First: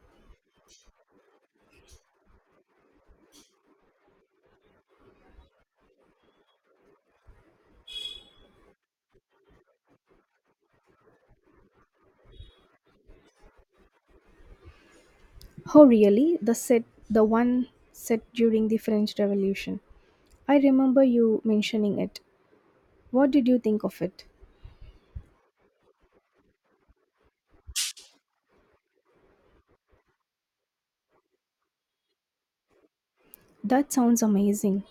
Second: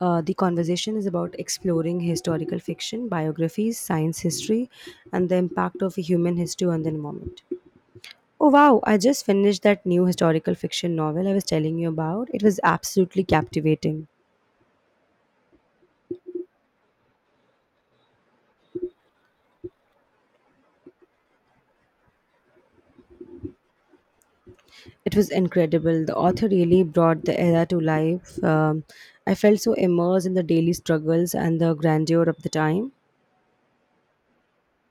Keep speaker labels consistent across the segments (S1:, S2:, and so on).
S1: The conversation is about exploring historical fiction, biographies, science history, and the impact of human history on the environment. Oh wow, I just finished that new historical fiction novel I was telling you about. It was absolutely captivating.
S2: Oh, really? The set, the one set during the French Revolution. I remember you mentioning it. What did you think of it?
S1: It was incredible. The author really brought the era to life. I felt so immersed in the daily struggles and the grandeur of the time.
S2: That sounds amazing.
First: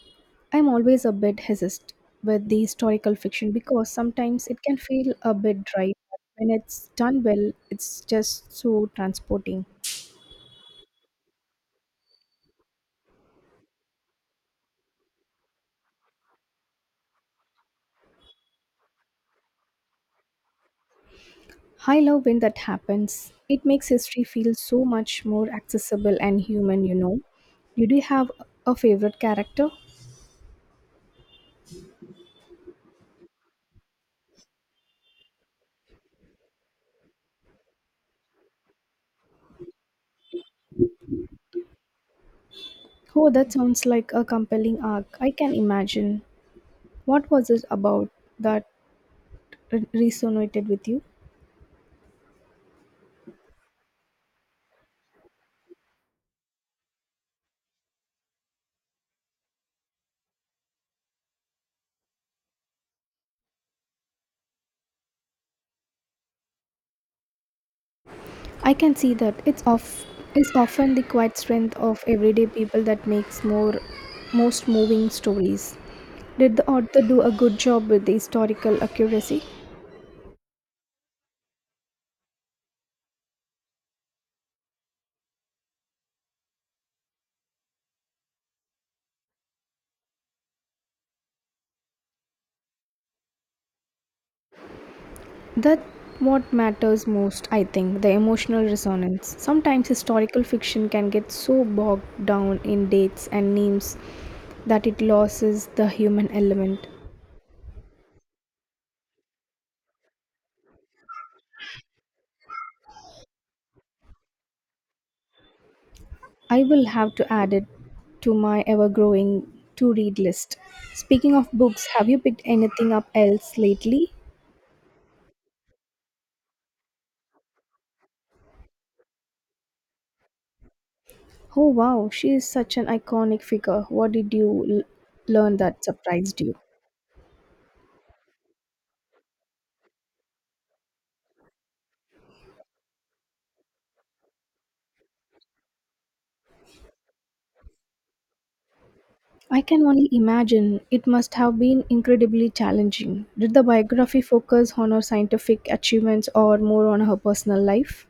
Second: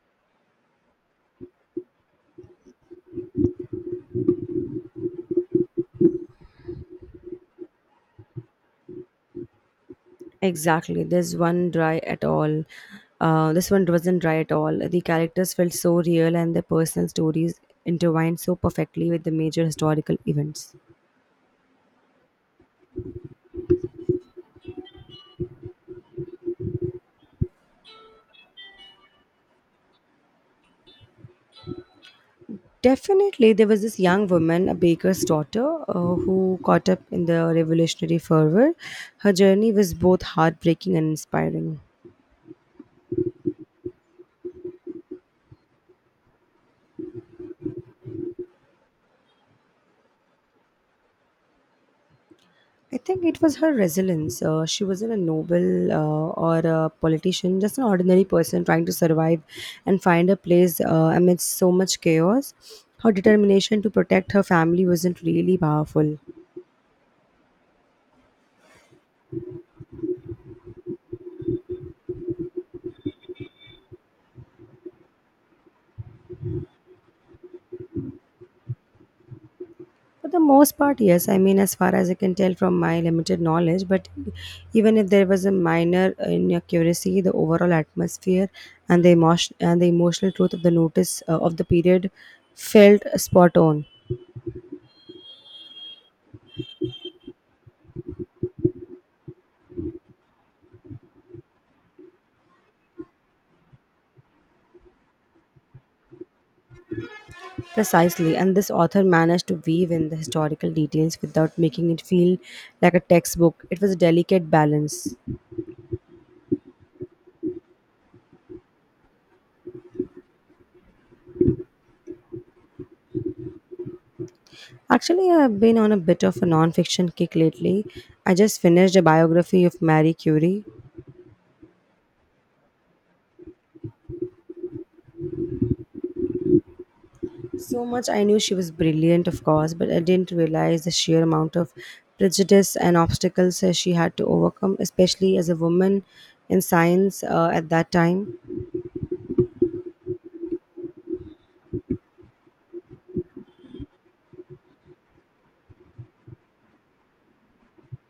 S2: I'm always a bit hesitant with the historical fiction because sometimes it can feel a bit dry. But when it's done well, it's just so transporting.
S1: Exactly. This one wasn't dry at all. The characters felt so real and their personal stories intertwined so perfectly with the major historical events.
S2: I love when that happens. It makes history feel so much more accessible and human, you know. Did you have a favorite character?
S1: Definitely, there was this young woman, a baker's daughter, who caught up in the revolutionary fervor. Her journey was both heartbreaking and inspiring.
S2: Oh, that sounds like a compelling arc. I can imagine. What was it about that resonated with you?
S1: I think it was her resilience. She wasn't a noble or a politician, just an ordinary person trying to survive and find a place amidst so much chaos. Her determination to protect her family wasn't really powerful.
S2: I can see that it's of it's often the quiet strength of everyday people that makes more most moving stories. Did the author do a good job with the historical accuracy?
S1: For the most part, yes. I mean, as far as I can tell from my limited knowledge, but even if there was a minor inaccuracy, the overall atmosphere and the emotion and the emotional truth of the notice of the period felt spot on.
S2: That what matters most, I think, the emotional resonance. Sometimes historical fiction can get so bogged down in dates and names that it loses the human element.
S1: Precisely, and this author managed to weave in the historical details without making it feel like a textbook. It was a delicate balance.
S2: I will have to add it to my ever growing to read list. Speaking of books, have you picked anything up else lately?
S1: Actually, I've been on a bit of a non-fiction kick lately. I just finished a biography of Marie Curie.
S2: Oh wow, she is such an iconic figure. What did learn that surprised you?
S1: So much I knew she was brilliant, of course, but I didn't realize the sheer amount of prejudice and obstacles she had to overcome, especially as a woman in science at that time.
S2: I can only imagine it must have been incredibly challenging. Did the biography focus on her scientific achievements or more on her personal life?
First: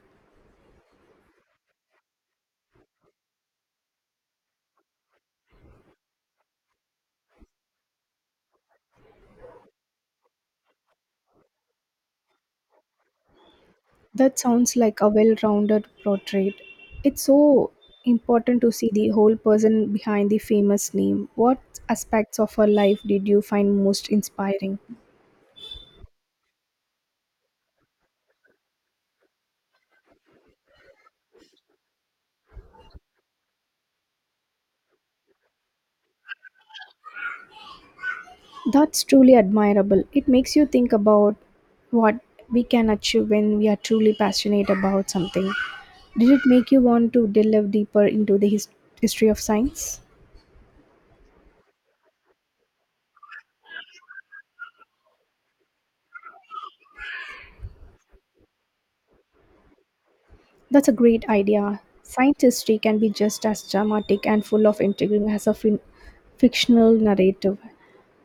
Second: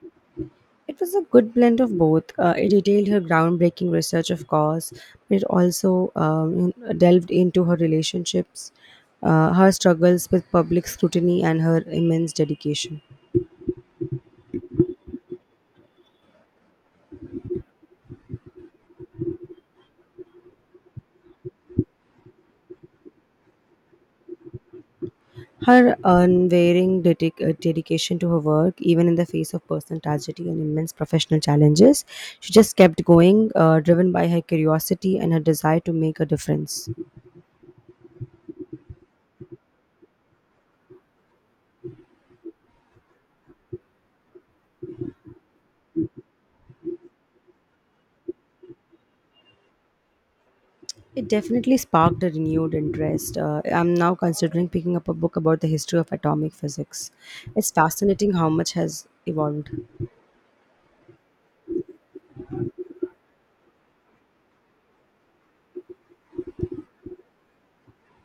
S1: It was a good blend of both. It detailed her groundbreaking research, of course, but it also delved into her relationships, her struggles with public scrutiny, and her immense dedication.
S2: That sounds like a well rounded portrait. It's so important to see the whole person behind the famous name. What aspects of her life did you find most inspiring?
S1: Her unwavering dedication to her work, even in the face of personal tragedy and immense professional challenges, she just kept going, driven by her curiosity and her desire to make a difference.
S2: That's truly admirable. It makes you think about what we can achieve when we are truly passionate about something. Did it make you want to delve deeper into history of science?
S1: It definitely sparked a renewed interest. I'm now considering picking up a book about the history of atomic physics. It's fascinating how much has evolved.
S2: That's a great idea. Science history can be just as dramatic and full of intrigue as fictional narrative.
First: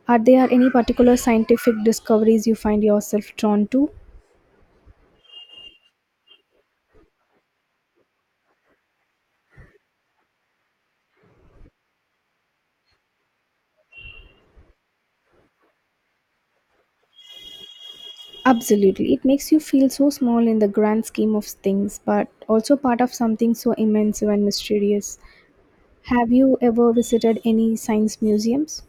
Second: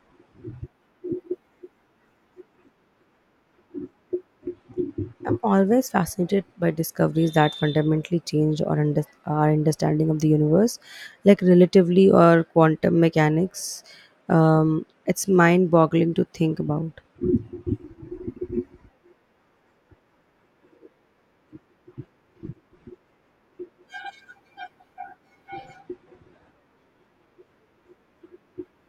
S2: Are there any particular scientific discoveries you find yourself drawn to?
S1: I'm always fascinated by discoveries that fundamentally change our understanding of the universe, like relatively or quantum mechanics. It's mind boggling to think about.
S2: Absolutely. It makes you feel so small in the grand scheme of things, but also part of something so immense and mysterious. Have you ever visited any science museums?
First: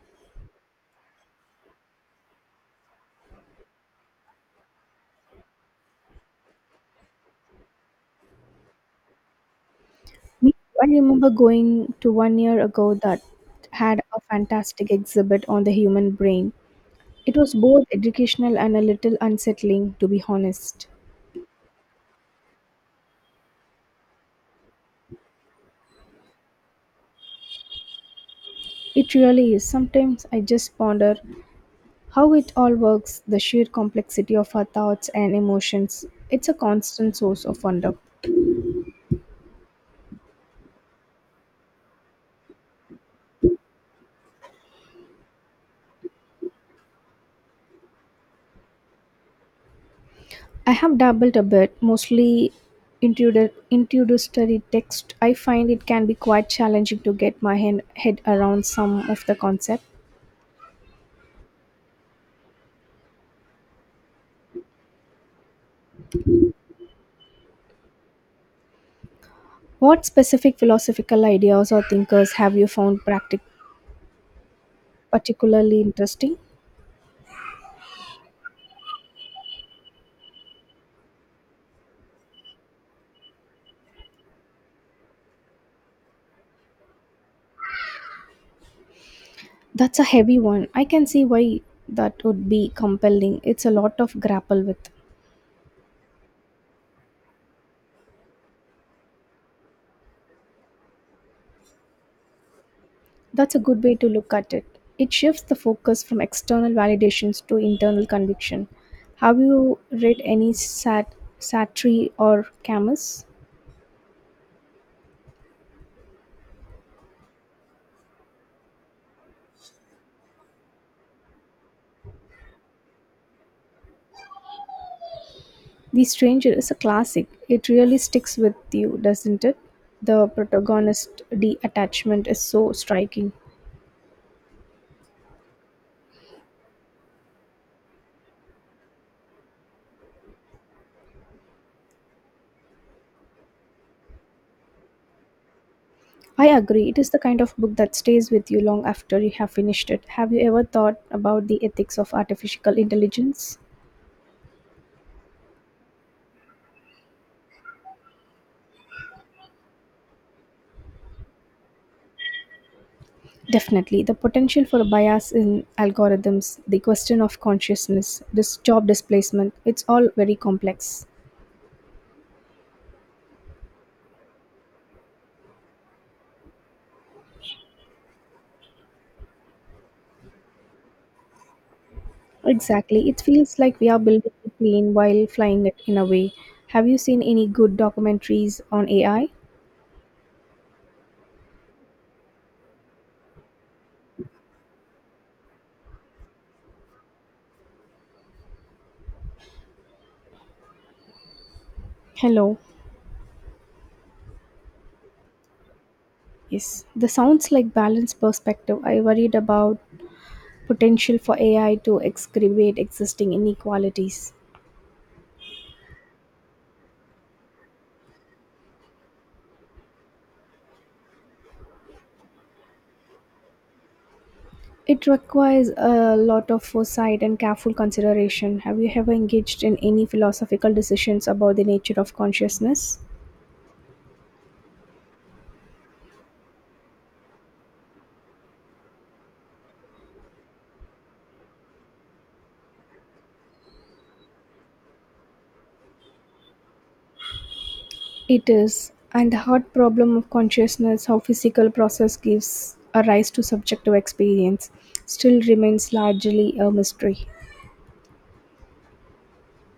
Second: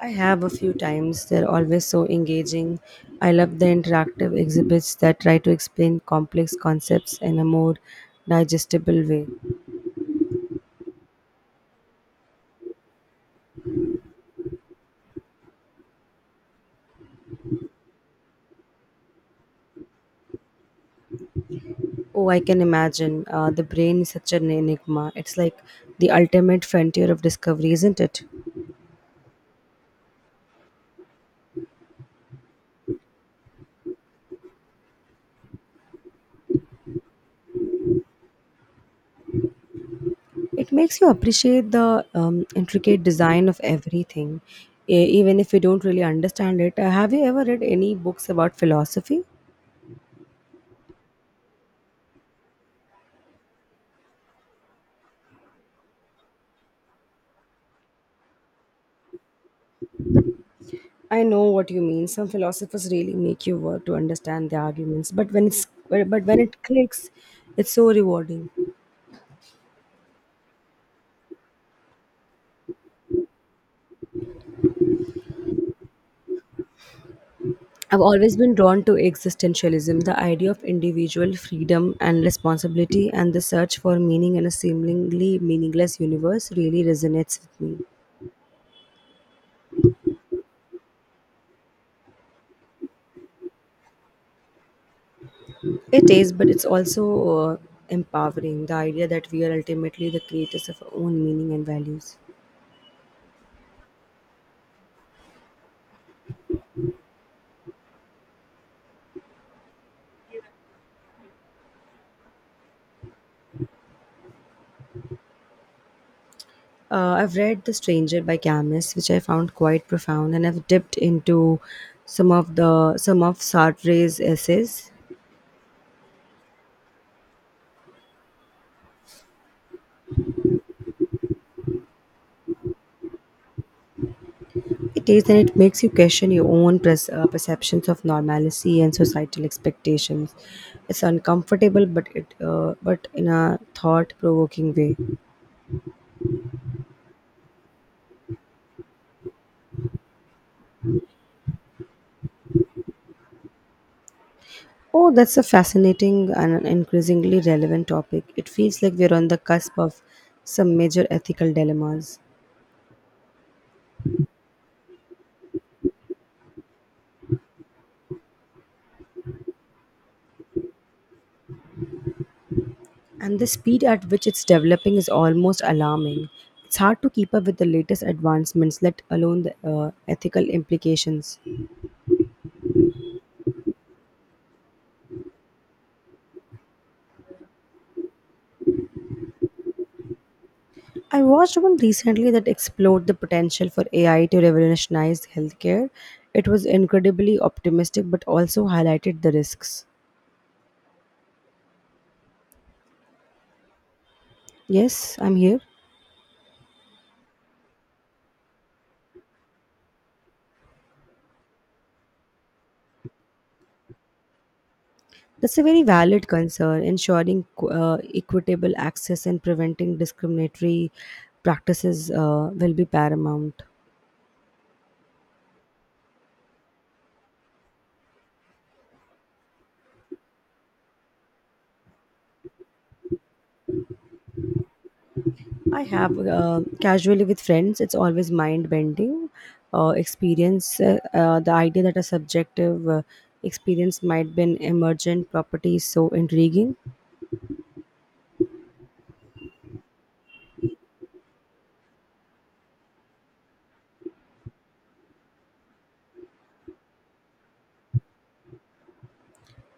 S1: I have a few times. They're always so engaging. I love the interactive exhibits that try to explain complex concepts in a more digestible way.
S2: Me, I remember going to one year ago that had a fantastic exhibit on the human brain. It was both educational and a little unsettling, to be honest.
S1: Oh, I can imagine. The brain is such an enigma. It's like the ultimate frontier of discovery, isn't it?
S2: It really is. Sometimes I just ponder how it all works, the sheer complexity of our thoughts and emotions, it's a constant source of wonder.
S1: It makes you appreciate the intricate design of everything, even if you don't really understand it. Have you ever read any books about philosophy?
S2: I have dabbled a bit, mostly into the introductory text. I find it can be quite challenging to get head around some of the concept.
S1: I know what you mean. Some philosophers really make you work to understand the arguments, but when it clicks, it's so rewarding.
S2: What specific philosophical ideas or thinkers have you particularly interesting?
S1: I've always been drawn to existentialism, the idea of individual freedom and responsibility, and the search for meaning in a seemingly meaningless universe really resonates with me.
S2: That's a heavy one. I can see why that would be compelling. It's a lot of grapple with.
S1: It is, but it's also empowering the idea that we are ultimately the creators of our own meaning and values.
S2: That's a good way to look at it. It shifts the focus from external validations to internal conviction. Have you read any Satri or Camus?
S1: I've read The Stranger by Camus, which I found quite profound, and I've dipped into some of the some of Sartre's essays.
S2: The Stranger is a classic. It really sticks with you, doesn't it? The protagonist detachment is so striking.
S1: It is, and it makes you question your own perceptions of normalcy and societal expectations. It's uncomfortable, but it but in a thought-provoking way.
S2: I agree. It is the kind of book that stays with you long after you have finished it. Have you ever thought about the ethics of artificial intelligence?
S1: Oh, that's a fascinating and an increasingly relevant topic. It feels like we're on the cusp of some major ethical dilemmas.
S2: Definitely, the potential for bias in algorithms, the question of consciousness, this job displacement, it's all very complex.
S1: And the speed at which it's developing is almost alarming. It's hard to keep up with the latest advancements, let alone the ethical implications.
S2: Exactly. It feels like we are building the plane while flying it in a way. Have you seen any good documentaries on AI?
S1: I watched one recently that explored the potential for AI to revolutionize healthcare. It was incredibly optimistic but also highlighted the risks.
S2: Hello.
S1: Yes, I'm here.
S2: Yes. The sounds like balanced perspective. I worried about potential for AI to excavate existing inequalities.
S1: That's a very valid concern, ensuring equitable access and preventing discriminatory practices will be paramount.
S2: It requires a lot of foresight and careful consideration. Have you ever engaged in any philosophical decisions about the nature of consciousness?
S1: I have casually with friends. It's always mind bending experience. The idea that a subjective experience might be an emergent property is so intriguing.
S2: It is, and the hard problem of consciousness, how physical process gives a rise to subjective experience, still remains largely a mystery.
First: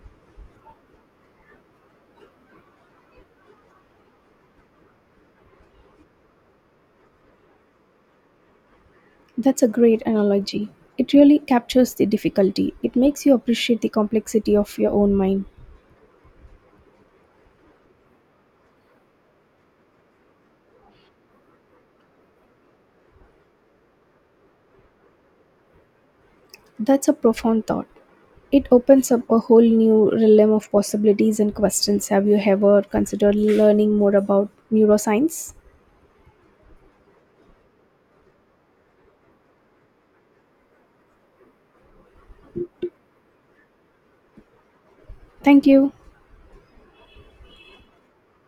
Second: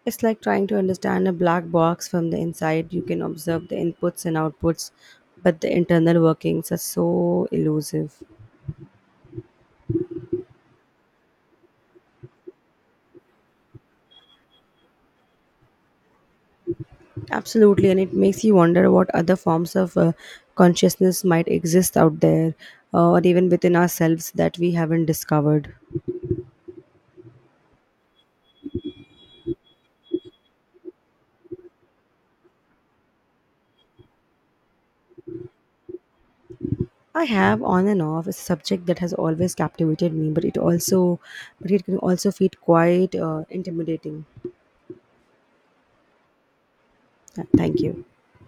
S1: It's like trying to understand a black box from the inside. You can observe the inputs and outputs, but the internal workings are so elusive.
S2: That's a great analogy. It really captures the difficulty. It makes you appreciate the complexity of your own mind.
S1: Absolutely, and it makes you wonder what other forms of consciousness might exist out there, or even within ourselves that we haven't discovered.
S2: That's a profound thought. It opens up a whole new realm of possibilities and questions. Have you ever considered learning more about neuroscience?
S1: I have on and off. It's a subject that has always captivated me, but it can also feel quite intimidating.
S2: Thank you.
S1: Thank you.